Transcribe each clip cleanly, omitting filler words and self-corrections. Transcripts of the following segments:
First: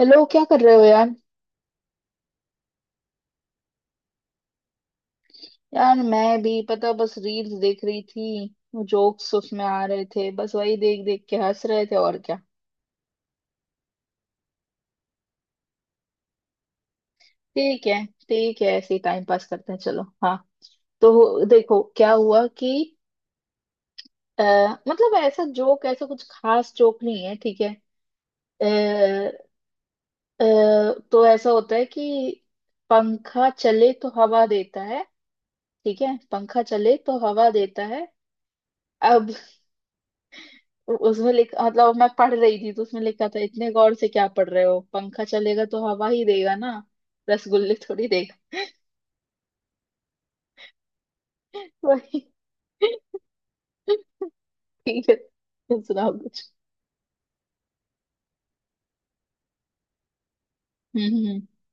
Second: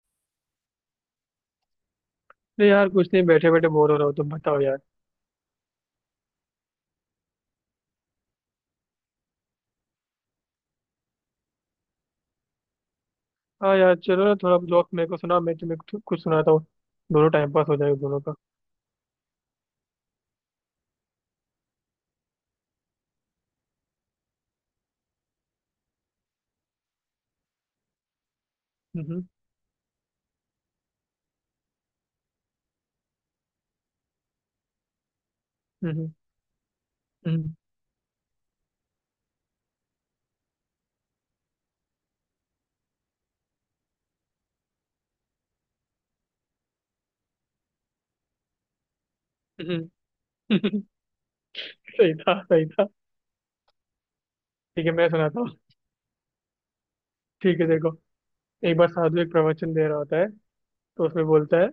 Hello, क्या कर रहे हो यार। नहीं यार, कुछ नहीं, बैठे बैठे बोर हो रहा हूँ। तुम बताओ यार। यार, मैं भी पता बस रील्स देख रही थी। जोक्स उसमें आ रहे थे, बस वही देख देख के हंस रहे थे, और क्या। हाँ यार, चलो ना, थोड़ा जोक मेरे को सुना। मैं तुम्हें कुछ कुछ सुनाता हूँ। दोनों टाइम पास हो ठीक जाएगा, है दोनों का। ठीक है, ऐसे ही टाइम पास करते हैं, चलो। हाँ, तो देखो क्या हुआ कि आ, मतलब ऐसा जोक, ऐसा कुछ खास जोक नहीं है, ठीक है। आ, हम्म। आ, तो ऐसा होता है कि पंखा चले तो हवा देता है। ठीक हम्म। है, पंखा चले तो हवा हम्म। देता है। अब उसमें लिखा, मतलब मैं पढ़ रही थी तो उसमें लिखा था, इतने गौर से क्या पढ़ रहे हो, पंखा चलेगा तो हवा ही देगा ना, रसगुल्ले थोड़ी देगा। हम्म। सही वही। था। सही था। ठीक है, ठीक मैं है, सुनाता हूँ। तुम सुनाओ कुछ। ठीक है, देखो। एक बार साधु एक प्रवचन दे रहा होता है। तो हम्म। उसमें हम्म। बोलता है,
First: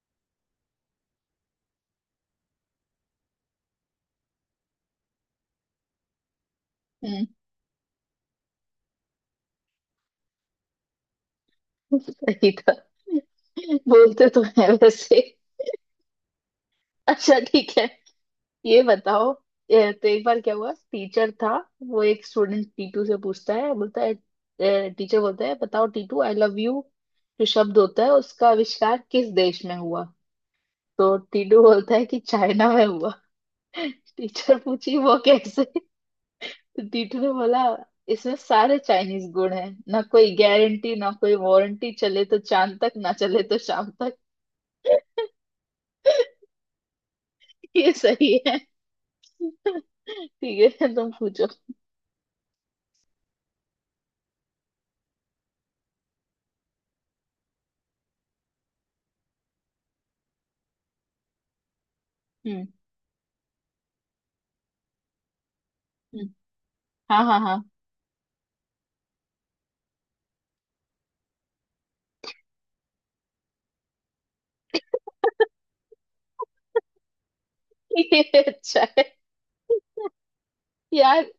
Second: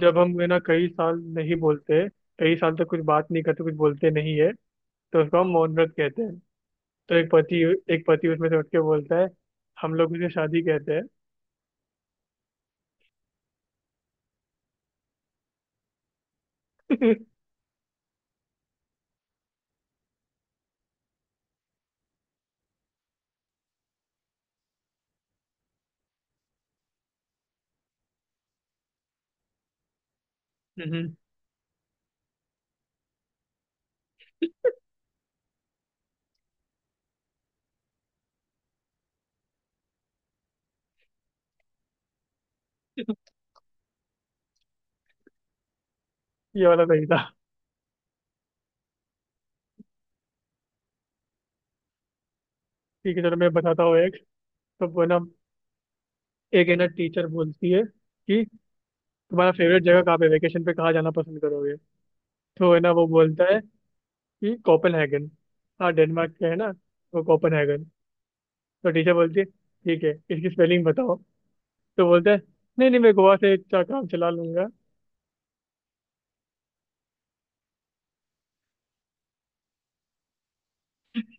जब हम है ना कई साल नहीं बोलते, कई साल तक कुछ बात नहीं करते, कुछ बोलते नहीं है, तो उसको हम मौन व्रत कहते हैं। तो हम्म, एक पति, एक पति उसमें से उठ के बोलता है, हम लोग उसे शादी कहते हैं। सही था। बोलते तो है वैसे। अच्छा ठीक है, ये बताओ। तो एक बार क्या हुआ, टीचर था, वो एक स्टूडेंट टीटू से पूछता है, बोलता है, टीचर बोलता है, बताओ टीटू, आई लव यू जो शब्द होता है, उसका आविष्कार किस देश में हुआ। हम्म। तो टीटू बोलता है कि चाइना में हुआ। टीचर पूछी वो कैसे। तो टीचर ने बोला, इसमें सारे चाइनीज गुण हैं। ना कोई गारंटी, ना कोई वारंटी, चले तो चांद तक, ना चले तो शाम तक। ये वाला सही था। ये सही है। ठीक है, तुम पूछो। ठीक है, चलो, मैं बताता हूँ एक। तो वो ना, एक है ना टीचर बोलती है कि तुम्हारा फेवरेट जगह कहाँ पे, वेकेशन पे कहाँ जाना पसंद करोगे? हम्म। तो है ना वो बोलता है कि कोपेनहेगन। हाँ, हम्म, डेनमार्क का है ना, वो हाँ हाँ हाँ। कोपेनहेगन। तो टीचर बोलती है, ठीक है, इसकी स्पेलिंग बताओ। तो बोलता है, नहीं नहीं, मैं गोवा से इतना काम चला लूंगा। ये अच्छा है यार।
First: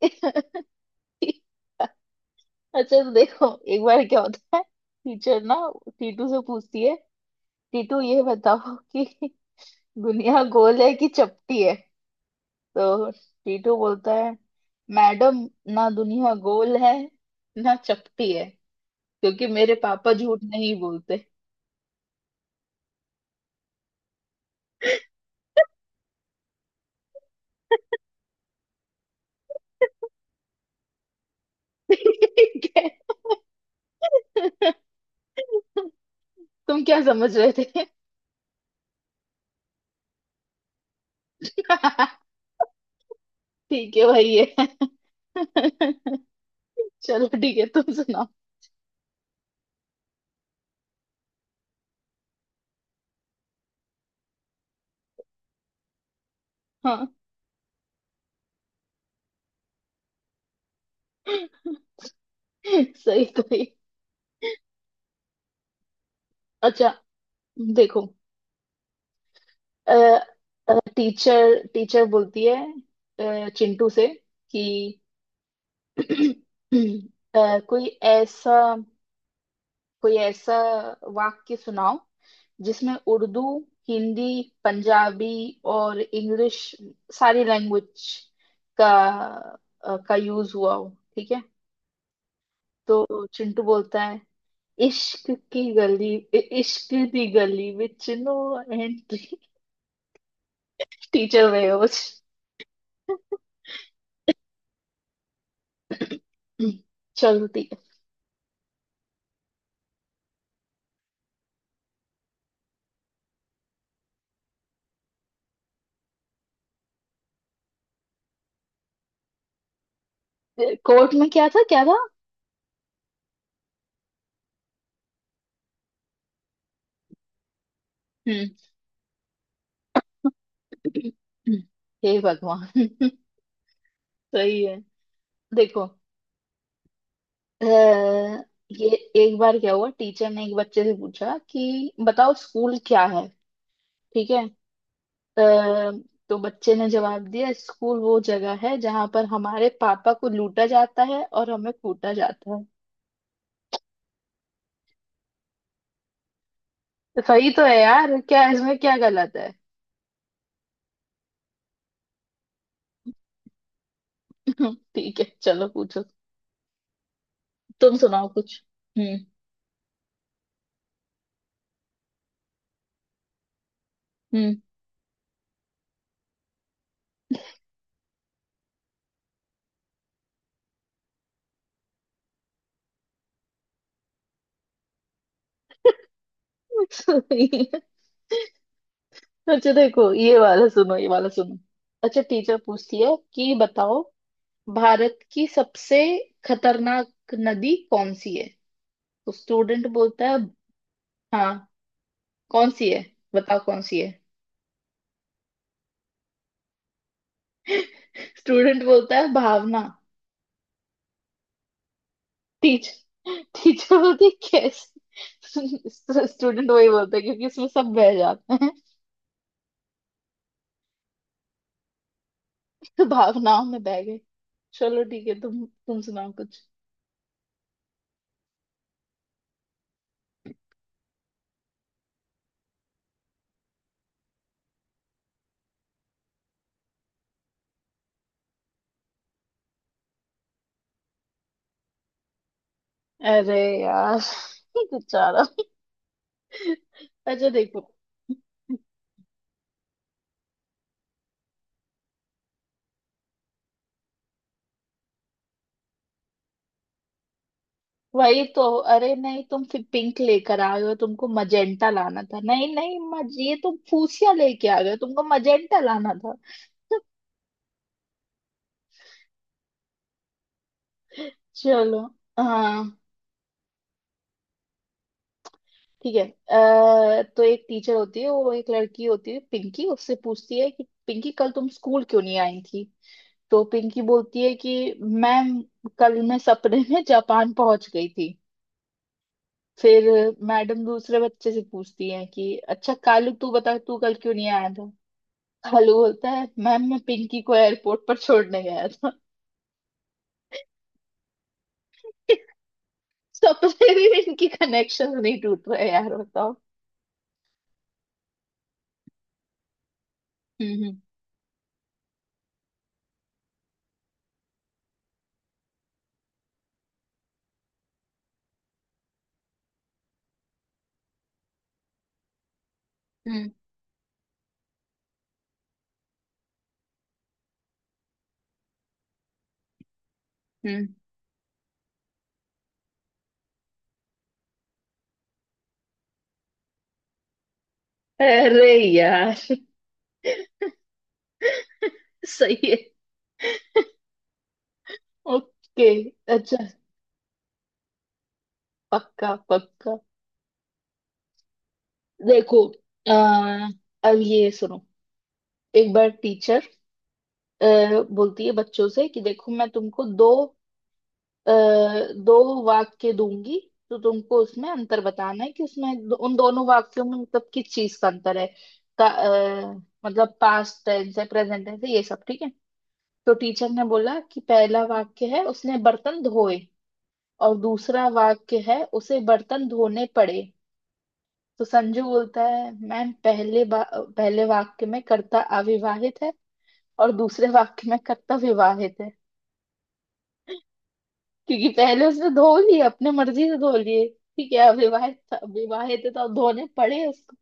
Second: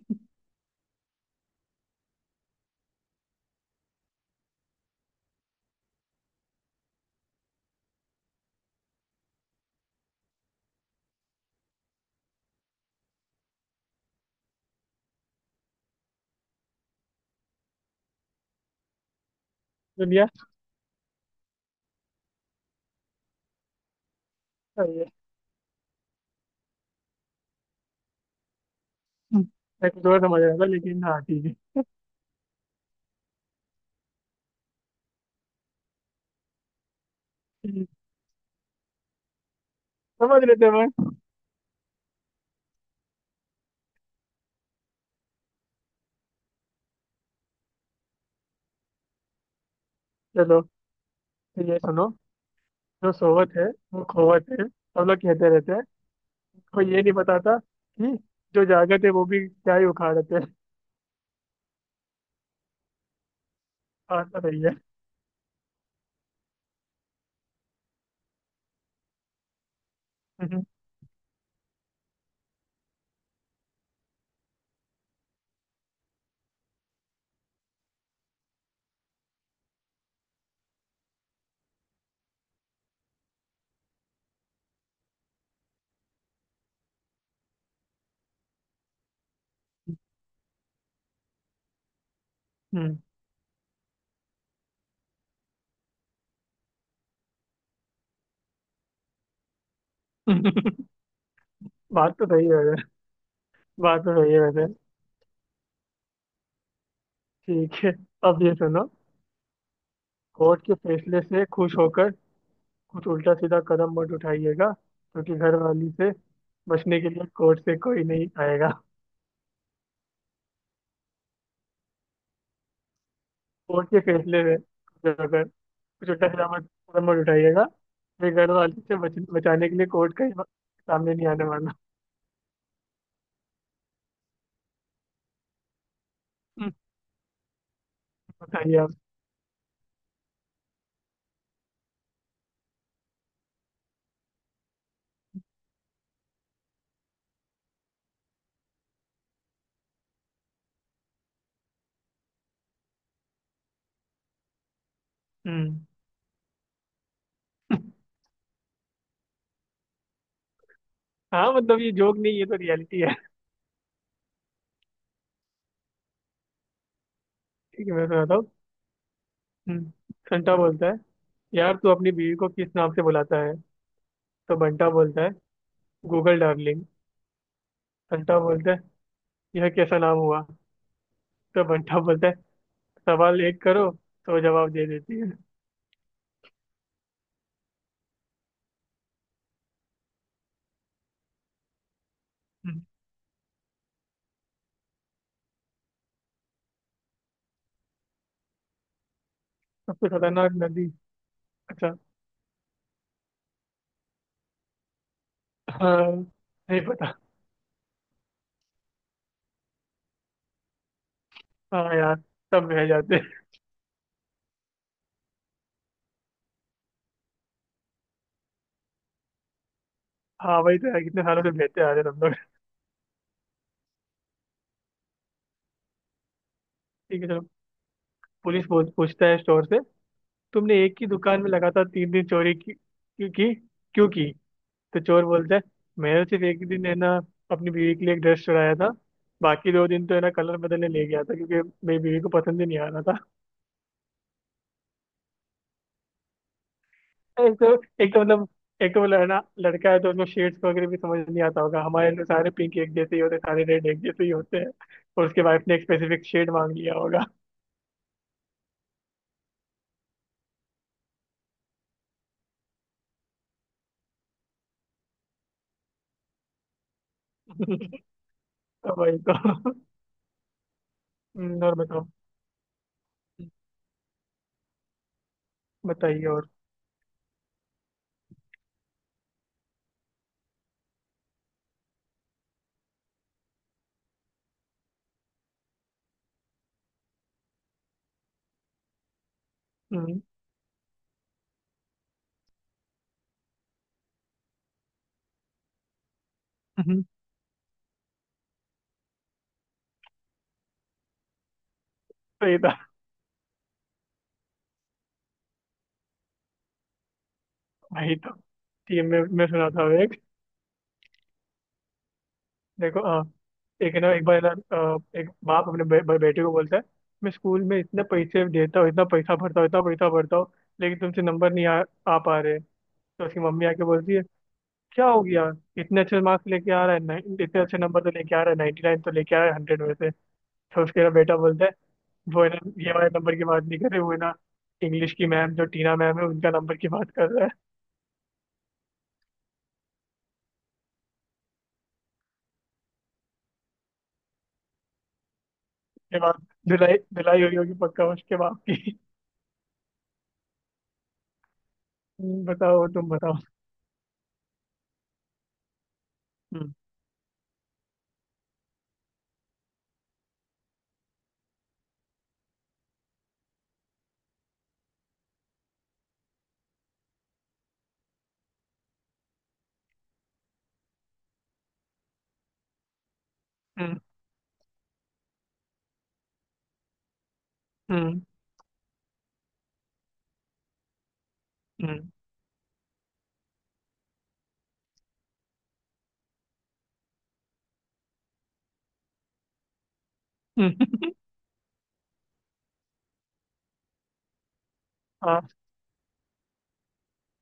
अच्छा, तो देखो, एक बार क्या होता है, टीचर ना टीटू से पूछती है, टीटू ये बताओ कि दुनिया गोल है कि चपटी है। तो टीटू बोलता है, मैडम ना दुनिया गोल है, ना चपटी है, क्योंकि मेरे पापा दुनिया झूठ नहीं बोलते। सही है। हम्म। मैं कुछ और समझ रहा था, लेकिन हाँ, ठीक ठीक है, तुम क्या समझ रहे है। थे। समझ लेते हैं मैं। ठीक है भाई, ये। चलो ठीक है, तुम सुनाओ। चलो, तो ये सुनो। जो सोवत है वो खोवत है, सब लोग कहते रहते हैं। कोई ये हाँ। नहीं बताता कि जो जागत है वो भी क्या ही उखाड़ते हैं। सही सही। बात तो सही है। अच्छा देखो, हम्म। टीचर टीचर बोलती है चिंटू से कि कोई ऐसा, कोई ऐसा वाक्य सुनाओ जिसमें उर्दू, हिंदी, पंजाबी और इंग्लिश, सारी लैंग्वेज का का यूज हुआ हो, ठीक है। हम्म। तो चिंटू बोलता है, इश्क की गली, इश्क दी गली विच नो एंट्री। टीचर वेयर्स बात तो सही है वैसे। बात तो सही है वैसे। चलती। ठीक है, अब ये सुनो। कोर्ट के फैसले से खुश होकर कुछ उल्टा सीधा कदम मत उठाइएगा, क्योंकि घर वाली से बचने के लिए कोर्ट से कोई नहीं आएगा। कोर्ट में क्या था क्या था। कोर्ट के फैसले से खुश होकर कुछ उल्टा सीधा मत, कदम मत उठाइएगा, फिर हम्म। घर वाली से बचाने के लिए कोर्ट का ही सामने नहीं आने वाला। हे भगवान। सही है। देखो हम्म। अ, बताइए ये, आप। एक बार क्या हुआ, टीचर ने एक बच्चे से पूछा कि बताओ स्कूल क्या है, ठीक है। अ, तो बच्चे ने जवाब दिया, स्कूल वो जगह है जहां पर हमारे पापा को लूटा जाता है और हमें कूटा जाता है। हम्म। तो सही तो है यार, क्या इसमें क्या गलत है। हाँ, मतलब ये जोक नहीं, ये तो रियलिटी है। ठीक है, चलो पूछो, ठीक है, तुम मैं सुनाओ सुनाता हूँ। कुछ। हम्म। हम्म। संता बोलता है, यार तू अपनी बीवी को किस नाम से बुलाता है? हम्म। तो बंटा बोलता है, गूगल डार्लिंग। बंटा बोलता है, यह कैसा नाम हुआ? तो बंटा बोलता है, सवाल एक करो तो जवाब दे देती है। सही है। अच्छा देखो, ये वाला सुनो, ये वाला सुनो। अच्छा, टीचर हम्म। पूछती है कि बताओ भारत की सबसे खतरनाक नदी कौन सी है। तो स्टूडेंट सबसे बोलता है। खतरनाक नदी। हाँ। अच्छा। कौन सी है, बताओ कौन सी है। हाँ। नहीं पता। स्टूडेंट बोलता है भावना। हाँ यार, सब बह टीच जाते हैं। टीचर बोलती है कैसे, स्टूडेंट वही बोलता है क्योंकि इसमें सब बह जाते हैं। हाँ, वही तो यार, कितने सालों से बहते आ रहे हैं हम लोग। तो भावनाओं में बह गए। चलो ठीक है, तुम सुनाओ कुछ। ठीक है, चलो। पुलिस पूछता है स्टोर से, तुमने एक ही दुकान में लगातार 3 दिन चोरी की, क्यों की? क्यों की? तो चोर बोलता है, मैंने सिर्फ एक दिन है ना अपनी बीवी के लिए एक ड्रेस चुराया था, बाकी 2 दिन तो है ना कलर बदलने ले गया था, क्योंकि मेरी बीवी को पसंद ही नहीं आ रहा था। अरे यार, बेचारा। अच्छा एक तो देखो। एक तो मतलब एक तो मतलब है ना, लड़का है तो उसको शेड्स वगैरह भी समझ नहीं आता होगा। हमारे तो सारे पिंक एक जैसे ही होते हैं, सारे रेड एक जैसे ही होते हैं। और उसके वाइफ ने एक स्पेसिफिक शेड मांग लिया होगा। वही तो। अरे नहीं, तुम फिर पिंक लेकर आए हो, तुमको मजेंटा लाना था, नहीं नहीं, मज ये तुम फूसिया लेके आ गए हो, तुमको मजेंटा लाना था। तो भाई तो, और चलो। बताओ। हाँ ठीक है, बताइए और। तो एक टीचर होती है, वो एक लड़की होती है पिंकी, उससे पूछती है कि पिंकी, कल तुम स्कूल क्यों नहीं आई थी। तो पिंकी बोलती है कि मैम, कल मैं सपने में जापान पहुंच गई थी। फिर हम्म। मैडम दूसरे बच्चे से पूछती है कि अच्छा कालू, तू बता तू कल क्यों नहीं आया था। हलू बोलता है, मैम मैं हम्म। पिंकी को एयरपोर्ट पर छोड़ने गया था। तो ये था। सबसे भी इनकी कनेक्शन नहीं टूट रहे यार, बताओ। भाई तो, ठीक है, मैं सुनाता हूँ एक। हम्म। देखो, एक ना, एक बार ना, एक बाप अपने बे, बे- बेटे को बोलता है, मैं स्कूल में इतने पैसे देता हूँ, इतना पैसा भरता हूँ, इतना पैसा भरता हूँ, लेकिन तुमसे नंबर नहीं आ पा रहे। तो उसकी हम्म मम्मी आके बोलती है, क्या हो गया? इतने अच्छे मार्क्स लेके आ रहा है, इतने अच्छे नंबर तो लेके आ रहा है, 99 तो लेके आ रहा है 100 में से। तो हम्म। उसके ना बेटा बोलता है, वो है ना, ये वाले नंबर की बात नहीं कर रहे, वो है ना इंग्लिश की मैम जो टीना मैम है, उनका नंबर की बात कर रहा है। अरे यार। सही है। ओके। ये बात। अच्छा। धुलाई धुलाई हुई होगी पक्का उसके बाप की। पक्का पक्का। हम्म। देखो, बताओ, तुम आ, बताओ। अब ये सुनो, एक बार टीचर हम्म। बोलती है बच्चों से कि देखो मैं तुमको दो, अ, दो वाक्य दूंगी, तो तुमको उसमें अंतर बताना है कि उसमें उन दोनों वाक्यों में मतलब किस चीज का अंतर है, का, अ, मतलब पास्ट टेंस है प्रेजेंट टेंस है ये सब, ठीक है। तो टीचर ने हम्म। बोला कि पहला वाक्य है, उसने बर्तन धोए, और दूसरा हम्म। वाक्य है, उसे बर्तन धोने पड़े। तो संजू हम्म। बोलता है, मैम पहले वाक्य में कर्ता अविवाहित है और दूसरे वाक्य में कर्ता विवाहित है। हम्म। क्योंकि पहले उसने धो लिए, अपने मर्जी से धो लिए, ठीक है, अविवाहित था, हाँ, विवाहित है तो अब धोने पड़े उसको।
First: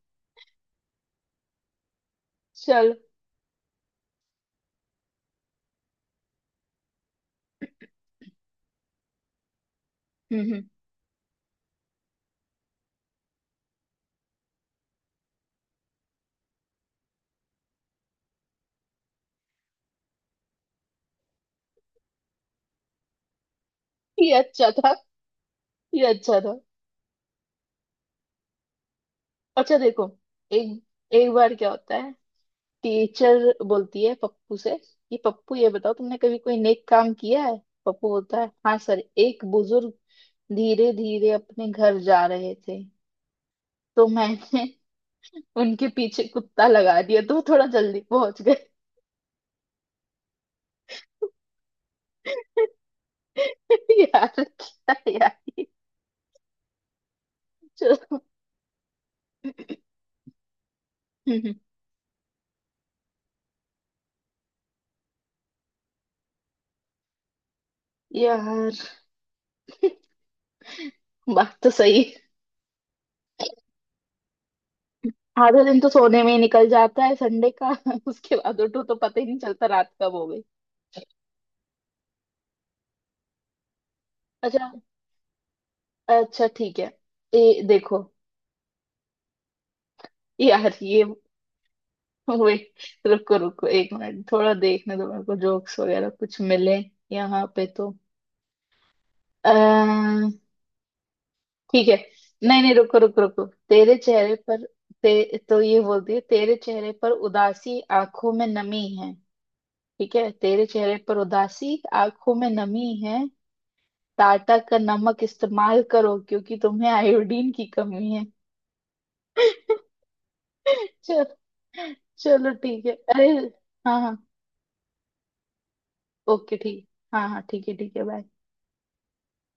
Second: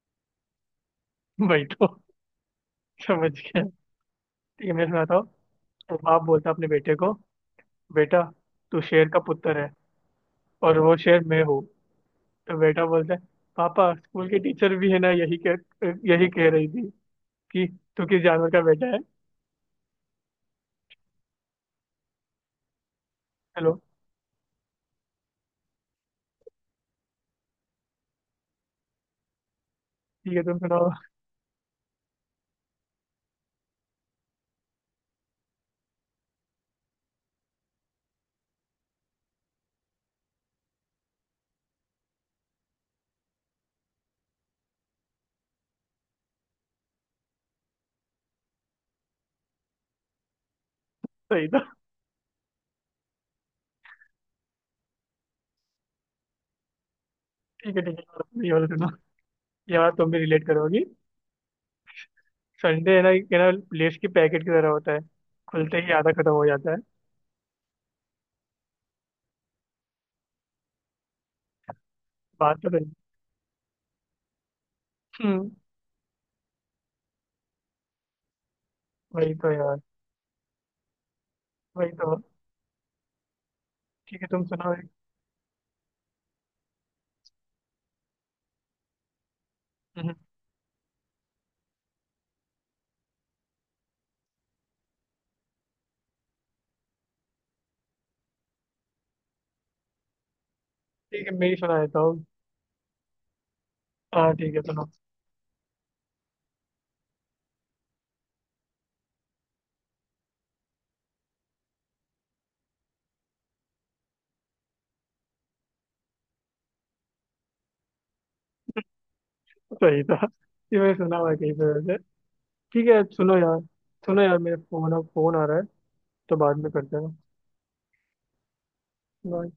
भाई तो चल। समझ गया। ठीक है, मैं सुनाता हूँ। तो बाप बोलता है अपने बेटे को, बेटा, तू शेर का पुत्र है हम्म। और वो शेर मैं हूँ। तो बेटा बोलता है, पापा स्कूल की टीचर भी है ना, यही कह रही थी कि तू किस जानवर का बेटा है। चलो। ये अच्छा था, ये अच्छा था। अच्छा देखो, ठीक है, तुम सुनाओ। एक एक बार क्या होता है, टीचर बोलती है पप्पू से कि पप्पू, ये बताओ तुमने कभी कोई नेक काम किया है। पप्पू बोलता है, हाँ सर, एक बुजुर्ग धीरे धीरे अपने घर जा रहे थे, तो मैंने उनके पीछे कुत्ता लगा दिया तो वो थोड़ा जल्दी पहुंच गए। सही था। यार, क्या यार। ठीक है, ठीक है, चलो। और ये वाला सुनो। ये वाला तुम भी रिलेट करोगी। संडे है ना, ये ना लेस की पैकेट की तरह होता है, खुलते ही आधा खत्म हो जाता है। यार बात तो सही है। बात तो सही। हम्म। आधा दिन तो सोने में ही निकल जाता है संडे का, उसके बाद उठो तो पता ही वही नहीं तो चलता यार, रात कब हो गई। वही तो। ठीक है, तुम अच्छा। सुनाओ एक। अच्छा ठीक है, ये देखो। हम्म। यार ये। वेट, रुको रुको एक मिनट, थोड़ा देखने दो मेरे को जोक्स वगैरह कुछ मिले यहाँ पे तो। अः ठीक है, मैं ही सुना ठीक है। देता हूँ। नहीं नहीं, रुको रुको रुको तेरे हाँ, चेहरे ठीक है, पर, सुनो। तो ये बोलती है, तेरे चेहरे पर उदासी आंखों में नमी है, ठीक है, तेरे चेहरे पर उदासी आंखों में नमी है, टाटा का नमक इस्तेमाल करो क्योंकि तुम्हें आयोडीन की कमी है। सही था, ये मैंने सुना हुआ चल। है कहीं पे वैसे। चलो ठीक ठीक है। है, अरे सुनो यार। हाँ हाँ। सुनो यार, मेरे फोन फोन आ रहा है, तो बाद ओके में ठीक। करते हैं। हाँ हाँ ठीक है ठीक है, बाय। बाय।